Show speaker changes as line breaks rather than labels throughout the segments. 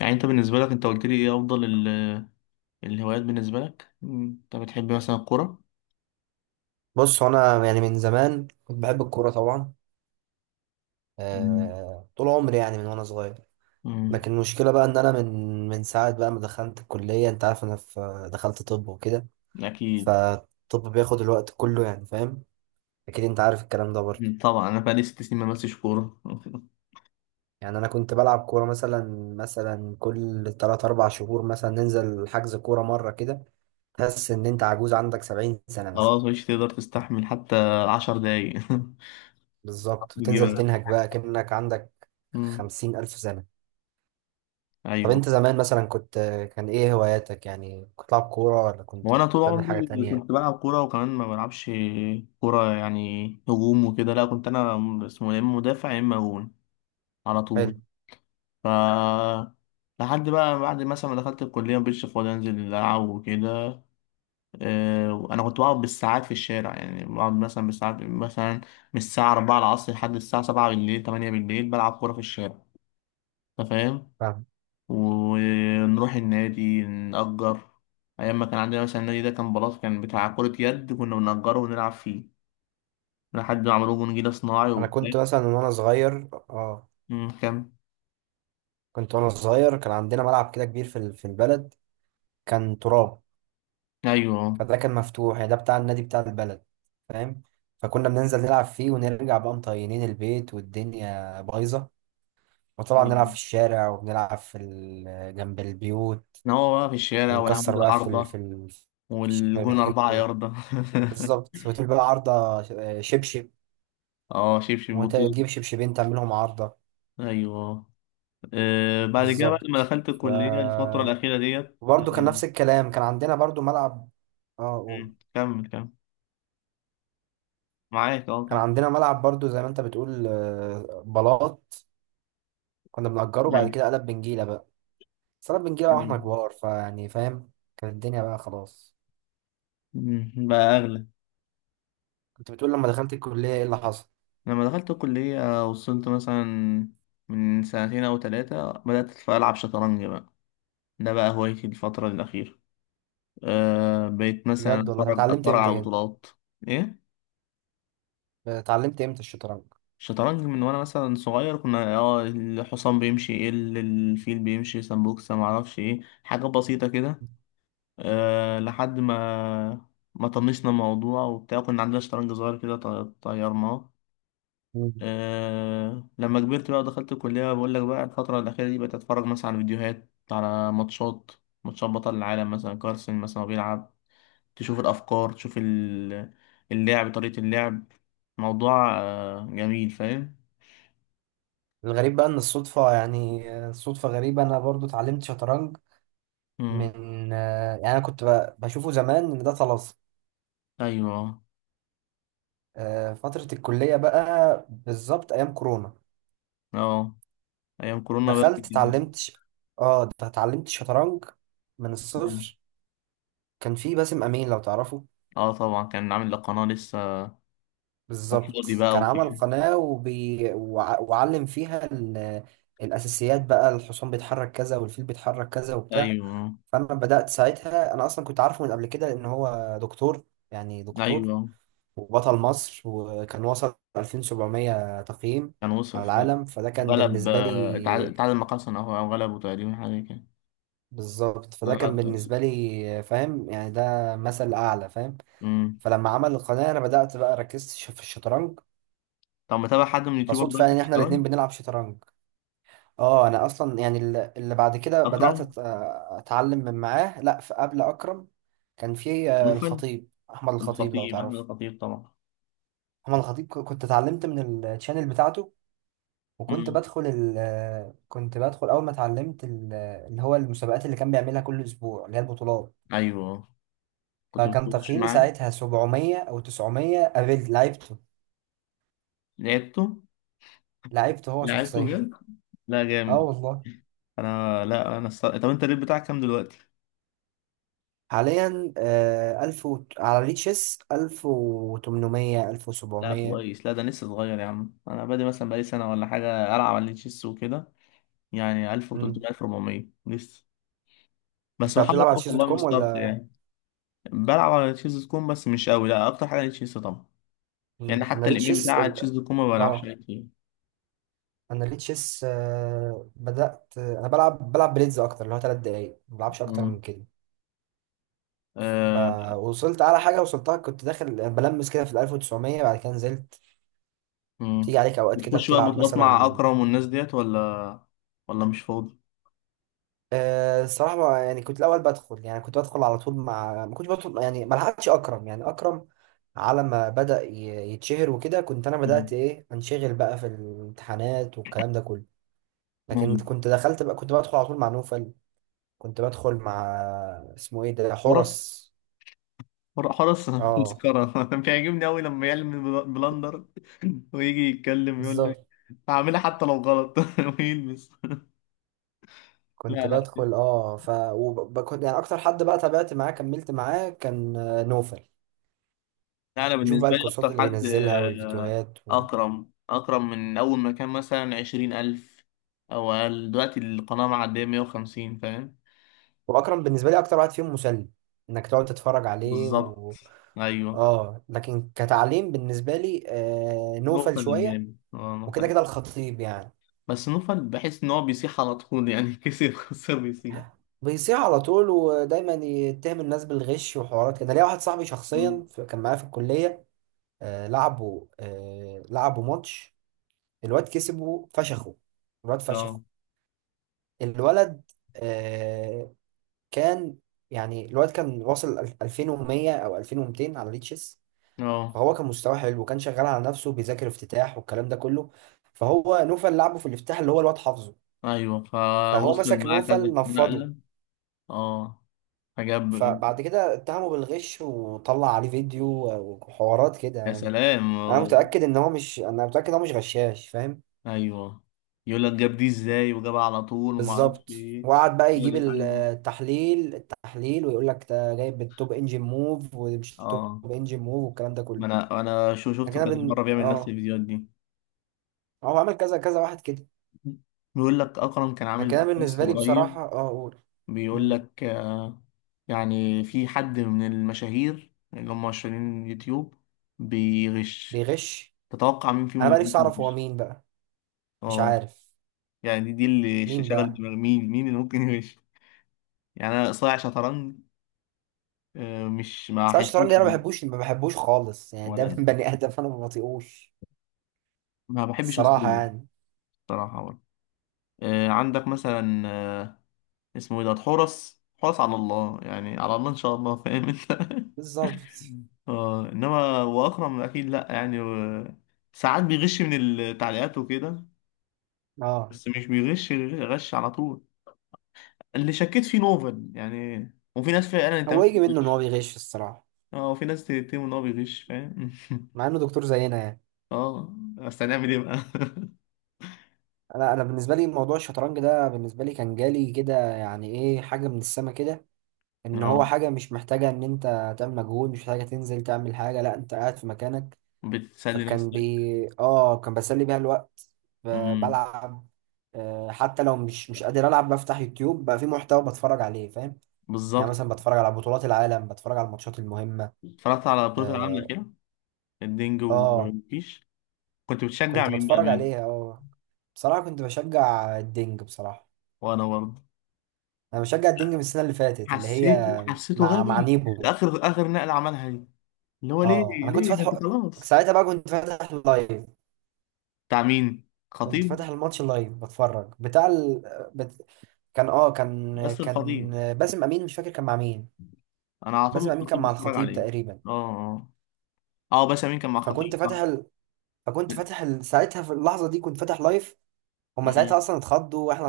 يعني انت بالنسبة لك، انت قلت لي ايه افضل الهوايات بالنسبة لك، انت بتحب مثلا الكورة؟
بص، هو انا يعني من زمان كنت بحب الكوره طبعا.
تمام.
آه، طول عمري يعني من وانا صغير.
مم.
لكن المشكله بقى ان انا من ساعه بقى ما دخلت الكليه. انت عارف انا دخلت طب وكده،
اكيد.
فالطب بياخد الوقت كله، يعني فاهم. اكيد انت عارف الكلام ده برضه.
طبعا انا بقالي 6 سنين ما بمسش كورة
يعني انا كنت بلعب كوره مثلا كل 3 4 شهور مثلا، ننزل حجز كوره مره كده. تحس ان انت عجوز عندك 70 سنه مثلا.
خلاص مش تقدر تستحمل حتى 10 دقايق
بالظبط، وتنزل
بيجيبك.
تنهج بقى كأنك عندك
مم.
50 ألف سنة. طب
ايوه،
انت زمان مثلا كنت، كان ايه هواياتك؟ يعني كنت بتلعب كورة ولا كنت
وانا
كنت
طول
بتعمل حاجة
عمري
تانية؟
كنت بلعب كورة، وكمان ما بلعبش كورة يعني هجوم وكده، لا كنت انا اسمه يا اما مدافع يا اما جون على طول.
حلو.
ف لحد بقى بعد مثلا ما دخلت الكلية مبقتش فاضي أنزل ألعب وكده. وانا كنت بقعد بالساعات في الشارع، يعني بقعد مثلا بالساعات، مثلا من الساعه 4 العصر لحد الساعه 7 بالليل، 8 بالليل بلعب كوره في الشارع، انت فاهم؟
فاهم.
ونروح النادي نأجر، ايام ما كان عندنا مثلا النادي ده كان بلاط، كان بتاع كره يد، كنا بنأجره ونلعب فيه لحد ما عملوه جون جديد صناعي
انا
وبتاع.
كنت مثلا وانا صغير، اه،
كم.
كنت وانا صغير كان عندنا ملعب كده كبير في البلد، كان تراب.
ايوه.
فده كان مفتوح، يعني ده بتاع النادي بتاع البلد، فاهم. فكنا بننزل نلعب فيه ونرجع بقى مطينين البيت والدنيا بايظة. وطبعا نلعب في
أيوة.
الشارع، وبنلعب جنب البيوت،
كان هو بقى في الشارع،
ونكسر
والعمود
بقى
العارضه،
في
والجون
الشبابيك
اربعه يارده
بالظبط. وتقول بقى عارضة شبشب،
اه شبشب بطوله.
وتجيب شبشبين تعملهم عارضة.
ايوه. بعد كده، بعد ما
بالظبط.
دخلت
ف...
الكلية الفترة الأخيرة ديت.
وبرضه كان نفس الكلام، كان عندنا برضه ملعب. اه قول.
كمل كمل، معاك،
كان
كمل.
عندنا ملعب برضه زي ما انت بتقول، آه، بلاط، كنا بنأجره. بعد
أيوة.
كده قلب بنجيلة بقى. بس قلب بنجيلة واحنا
أيوة.
كبار، فيعني فاهم. كانت الدنيا بقى خلاص.
بقى أغلى.
كنت بتقول لما دخلت الكلية ايه اللي حصل.
لما دخلت الكلية وصلت مثلا، من سنتين أو ثلاثة بدأت ألعب شطرنج بقى، ده بقى هوايتي الفترة الأخيرة. بقيت مثلا
بجد والله؟ طب
أتفرج
اتعلمت
أتفرج
امتى
على
كده؟
بطولات. إيه؟
اتعلمت امتى الشطرنج؟
شطرنج من وأنا مثلا صغير، كنا الحصان بيمشي ايه، الفيل بيمشي سمبوكسة، معرفش ايه، حاجة بسيطة كده. لحد ما طنشنا الموضوع وبتاع، كنا عندنا شطرنج صغير كده، طيرناه.
مم.
لما كبرت بقى ودخلت الكلية، بقول لك بقى الفترة الأخيرة دي بقيت أتفرج مثلا على فيديوهات، على ماتشات، ماتشات بطل العالم مثلا، كارسن مثلا وهو بيلعب، تشوف الأفكار، تشوف اللعب، طريقة اللعب، موضوع جميل، فاهم؟
الغريب بقى ان الصدفة، يعني آه، صدفة غريبة، انا برضو اتعلمت شطرنج
مم.
من، آه، يعني انا كنت بشوفه زمان ان ده طلاسم.
أيوه.
آه، فترة الكلية بقى بالظبط ايام كورونا.
اه، أيام كورونا بقى
دخلت
كنت كده.
اتعلمت ش- اه ده اتعلمت شطرنج من
مم.
الصفر. كان في باسم امين لو تعرفه.
اه طبعا، كان عامل القناة لسه على
بالظبط،
الفاضي بقى
كان عمل
وكده.
قناة وعلم فيها ال... الاساسيات بقى، الحصان بيتحرك كذا والفيل بيتحرك كذا وبتاع.
ايوه.
فانا بدأت ساعتها، انا اصلا كنت عارفه من قبل كده، لان هو دكتور يعني، دكتور
ايوه
وبطل مصر، وكان وصل 2700 تقييم
كان وصل
على
فعلا،
العالم. فده كان
وغلب،
بالنسبة
اتعادل
لي،
اتعادل مع حسن اهو، او غلبه تقريبا حاجه كده.
بالظبط، فده
غلب
كان
حسن.
بالنسبة لي، فاهم يعني، ده مثل أعلى، فاهم.
امم.
فلما عمل القناة أنا بدأت بقى ركزت في الشطرنج.
طب متابع حد من اليوتيوبر
فصدفة
دلوقتي
يعني إن
في
إحنا
الشطرنج؟
الاتنين بنلعب شطرنج. أه أنا أصلا يعني اللي بعد كده بدأت
اكرم.
أتعلم من معاه. لأ، في قبل أكرم كان في، آه،
نوفل.
الخطيب، أحمد الخطيب لو
الخطيب، احمد
تعرفه.
الخطيب طبعا.
أحمد الخطيب كنت اتعلمت من التشانل بتاعته. وكنت
امم.
بدخل ال كنت بدخل أول ما اتعلمت ال-، اللي هو المسابقات اللي كان بيعملها كل أسبوع، اللي هي البطولات.
ايوه، كنت
فكان
بتخش
تقييمي
معاه.
ساعتها 700 أو 900. قابلت لعبته،
لعبته.
لعبته هو
لعبته
شخصيا.
جد؟ لا
اه
جامد.
والله.
انا، لا، طب انت الريت بتاعك كام دلوقتي؟
حاليا، آه، 1000 و... على ريتشيس 1800
لا
1700.
كويس، لا ده لسه صغير يا عم، انا بادئ مثلا بقالي سنه ولا حاجه العب على التشيس وكده، يعني
مم.
1300، 1400 لسه، بس
انت
بحاول
بتلعب على
اطور
شيز دوت
والله من
كوم ولا؟
مستواي. بلعب على تشيز دوت كوم بس مش قوي، لا اكتر حاجه على تشيز طبعا. يعني
مم. انا
حتى الايميل
ريتشيس
بتاع تشيز
ال...
دوت كوم ما بلعبش
اه،
عليه كتير.
انا ريتشيس، آه، بدأت انا بلعب بليدز اكتر، اللي هو 3 دقايق ما بلعبش اكتر
مم.
من كده.
آه.
فوصلت على حاجة وصلتها، كنت داخل بلمس كده في ال 1900، بعد كده نزلت.
مم.
بتيجي عليك أوقات كده
بتخش بقى
بتلعب
بطولات مع
مثلا.
اكرم والناس ديت، ولا مش فاضي.
آه، الصراحة بقى، يعني كنت الأول بدخل، يعني كنت بدخل على طول، مع ما كنتش بدخل يعني، ما لحقتش أكرم، يعني أكرم على ما بدأ يتشهر وكده كنت أنا
مم.
بدأت إيه، أنشغل بقى في الامتحانات والكلام ده كله. لكن
مم.
كنت دخلت بقى، كنت بدخل على طول مع نوفل. كنت بدخل مع، اسمه إيه ده،
حرس.
حورس.
حرس.
أه،
مسكرة، أنا بيعجبني أوي لما يعلم بلندر. ويجي يتكلم يقول لك
بالظبط.
هعملها حتى لو غلط ويلبس. لا
كنت
لا
بدخل، اه، ف، وكنت يعني اكتر حد بقى تابعت معاه كملت معاه كان، آه، نوفل.
لا، أنا
بشوف بقى
بالنسبة لي
الكورسات
أكتر
اللي
حد،
بينزلها والفيديوهات و...
أكرم. أكرم من أول ما كان مثلا 20 ألف أو أقل، دلوقتي القناة معدية 150، فاهم؟
واكرم بالنسبه لي اكتر واحد فيهم مسلي، انك تقعد تتفرج عليه
بالظبط.
و...
أيوه.
اه، لكن كتعليم بالنسبه لي، آه، نوفل
نوفل
شويه،
الجامد،
وكده
نوفل.
كده الخطيب يعني.
بس نوفل بحس إن هو بيسيح على طول يعني كسب خسر بيسيح.
بيصيح على طول، ودايما يتهم الناس بالغش وحوارات كده. ليا واحد صاحبي
مم.
شخصيا كان معايا في الكليه، آه، لعبوا ماتش. الواد كسبه فشخه، الواد
اه،
فشخه. الولد، آه، كان، يعني الولد كان واصل ال- 2100 او 2200 على ريتشس.
اه،
فهو كان مستواه حلو، وكان شغال على نفسه بيذاكر افتتاح والكلام ده كله. فهو نوفل لعبه في الافتتاح اللي هو الواد حافظه.
أيوه،
فهو
فوصل
مسك
معاه كذا
نوفل نفضه.
نقلة. اه، فجاب.
فبعد كده اتهمه بالغش، وطلع عليه فيديو وحوارات كده
يا
يعني.
سلام،
انا
آه.
متاكد ان هو مش، انا متاكد ان هو مش غشاش، فاهم.
أيوه. يقول لك جاب دي إزاي، وجابها على طول، ومعرفش
بالظبط.
إيه.
وقعد بقى
هو
يجيب
دي حل.
التحليل، ويقول لك ده جايب بالتوب انجن موف ومش توب
اه،
انجن موف والكلام ده
ما
كله.
انا شو
لكن
شفته كذا
انا بن...،
مره بيعمل نفس
اه،
الفيديوهات دي.
هو عمل كذا كذا واحد كده.
بيقول لك اكرم كان عامل
لكن انا
بودكاست
بالنسبه لي
قريب.
بصراحه، اه، اقول،
بيقول
مم،
لك. يعني في حد من المشاهير اللي هم مشهورين يوتيوب بيغش،
بيغش.
تتوقع مين فيهم
انا
اللي
بقى نفسي
ممكن
اعرف هو
يغش؟
مين بقى. مش
اه.
عارف
يعني دي اللي
مين
شغل
بقى.
دماغ، مين اللي ممكن يغش. يعني انا صايع شطرنج. مش ما
بس أنا الشطرنج
حسيتش
ده انا ما
بيه.
بحبوش ما بحبوش خالص، يعني ده
ولا انا،
بني ادم انا ما بطيقوش،
ما بحبش
الصراحه
اسلوبه
يعني.
بصراحه برضه. عندك مثلا، اسمه ايه ده حورس، حورس على الله يعني، على الله ان شاء الله، فاهم انت؟
بالظبط.
اه انما واكرم اكيد لا يعني ساعات بيغش من التعليقات وكده،
اه،
بس مش بيغش غش على طول. اللي شكيت فيه نوفل يعني، وفي ناس فعلا انت
هو يجي منه ان هو
بتغش.
بيغش الصراحه،
اه، وفي ناس تتهم ان هو بيغش فاهم
مع انه دكتور زينا يعني.
اه بس هنعمل ايه بقى
انا بالنسبه لي موضوع الشطرنج ده بالنسبه لي كان جالي كده، يعني ايه، حاجه من السما كده. ان هو
اه،
حاجه مش محتاجه ان انت تعمل مجهود، مش محتاجه تنزل تعمل حاجه، لا انت قاعد في مكانك.
بتسلي
فكان
نفسك.
بي، اه، كان بسلي بيها الوقت،
امم.
بلعب. آه، حتى لو مش قادر العب بفتح يوتيوب بقى، في محتوى بتفرج عليه، فاهم. يعني
بالظبط.
مثلا بتفرج على بطولات العالم، بتفرج على الماتشات المهمه.
اتفرجت على بطولة العالم
اه.
الأخيرة، الدنج
آه،
وكيش؟ كنت بتشجع
كنت
مين بقى؟
بتفرج عليها، اه. بصراحه كنت بشجع الدنج، بصراحه.
وانا برضه.
انا بشجع الدنج من السنه اللي فاتت، اللي هي
حسيته
مع
غبي،
نيبو.
اخر اخر نقله عملها دي، اللي هو ليه
اه. انا كنت
ليه يعني؟ انت
فاتحه
خلاص.
ساعتها بقى، كنت فاتح لايف.
بتاع مين،
كنت
خطيب؟
فاتح الماتش لايف بتفرج بتاع ال... بت... كان اه كان
بس
كان
الخطيب،
باسم امين، مش فاكر كان مع مين.
انا على طول
باسم امين كان
الخطيب
مع
بتفرج
الخطيب
عليه.
تقريبا.
اه. اه. اه، باشا مين كان مع
فكنت
خطيب،
فاتح
صح؟
ال... فكنت فاتح ال... ساعتها في اللحظه دي كنت فاتح لايف. هما ساعتها
مم.
اصلا اتخضوا، واحنا،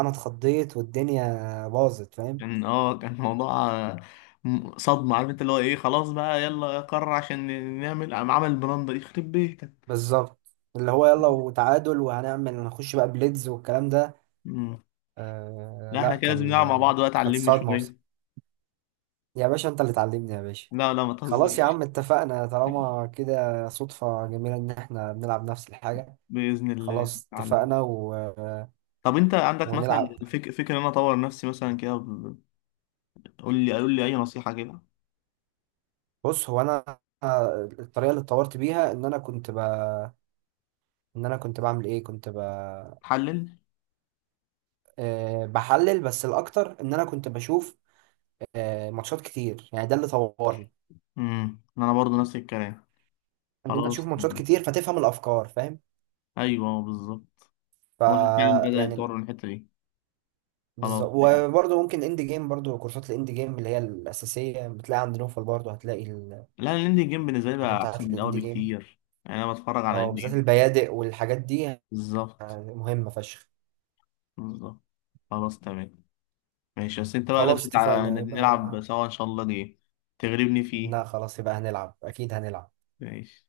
انا اتخضيت والدنيا باظت، فاهم.
كان موضوع، صدمه عارف انت، اللي هو ايه، خلاص بقى يلا يا قرر عشان نعمل، قام عمل البراندة دي يخرب بيتك.
بالظبط. اللي هو يلا، وتعادل، وهنعمل، هنخش بقى بليدز والكلام ده.
مم.
آه
لا
لا،
احنا كده لازم
كان،
نلعب مع
آه،
بعض بقى،
كانت
تعلمني
صعد موسم.
شويه.
يا باشا انت اللي تعلمني يا باشا.
لا لا، ما
خلاص يا
تهزرش.
عم اتفقنا، طالما كده صدفة جميلة ان احنا بنلعب نفس الحاجة.
بإذن الله
خلاص
تعلم.
اتفقنا و...
طب انت عندك مثلا
ونلعب.
فكرة ان انا اطور نفسي مثلا كده، قول لي قول لي اي نصيحة كده.
بص، هو انا، آه، الطريقة اللي اتطورت بيها ان انا كنت ب...، ان انا كنت بعمل ايه، كنت ب...،
حلل.
آه بحلل. بس الاكتر ان انا كنت بشوف، آه، ماتشات كتير، يعني ده اللي طورني.
امم، انا برضو نفس الكلام.
ان انت تشوف
خلاص.
ماتشات كتير فتفهم الافكار، فاهم.
ايوه بالظبط،
ف،
الواحد فعلا بدأ يتطور
يعني،
من الحتة دي. خلاص،
بالظبط. وبرضه ممكن اند جيم، برضه كورسات الاند جيم اللي هي الاساسيه بتلاقي عند نوفل، برضه هتلاقي
لا الاندي جيم بالنسبة لي
الحاجات
بقى احسن
بتاعت
من
الاند
الاول
جيم،
بكتير. يعني انا بتفرج على
اه،
الاندي
بالذات
جيم.
البيادق والحاجات دي،
بالظبط.
آه، مهمه فشخ.
بالظبط. خلاص تمام ماشي. بس انت بقى
خلاص
لازم
اتفقنا
نلعب
يبقى.
سوا ان شاء الله جيم، تغلبني فيه.
لا خلاص يبقى هنلعب، اكيد هنلعب.
ماشي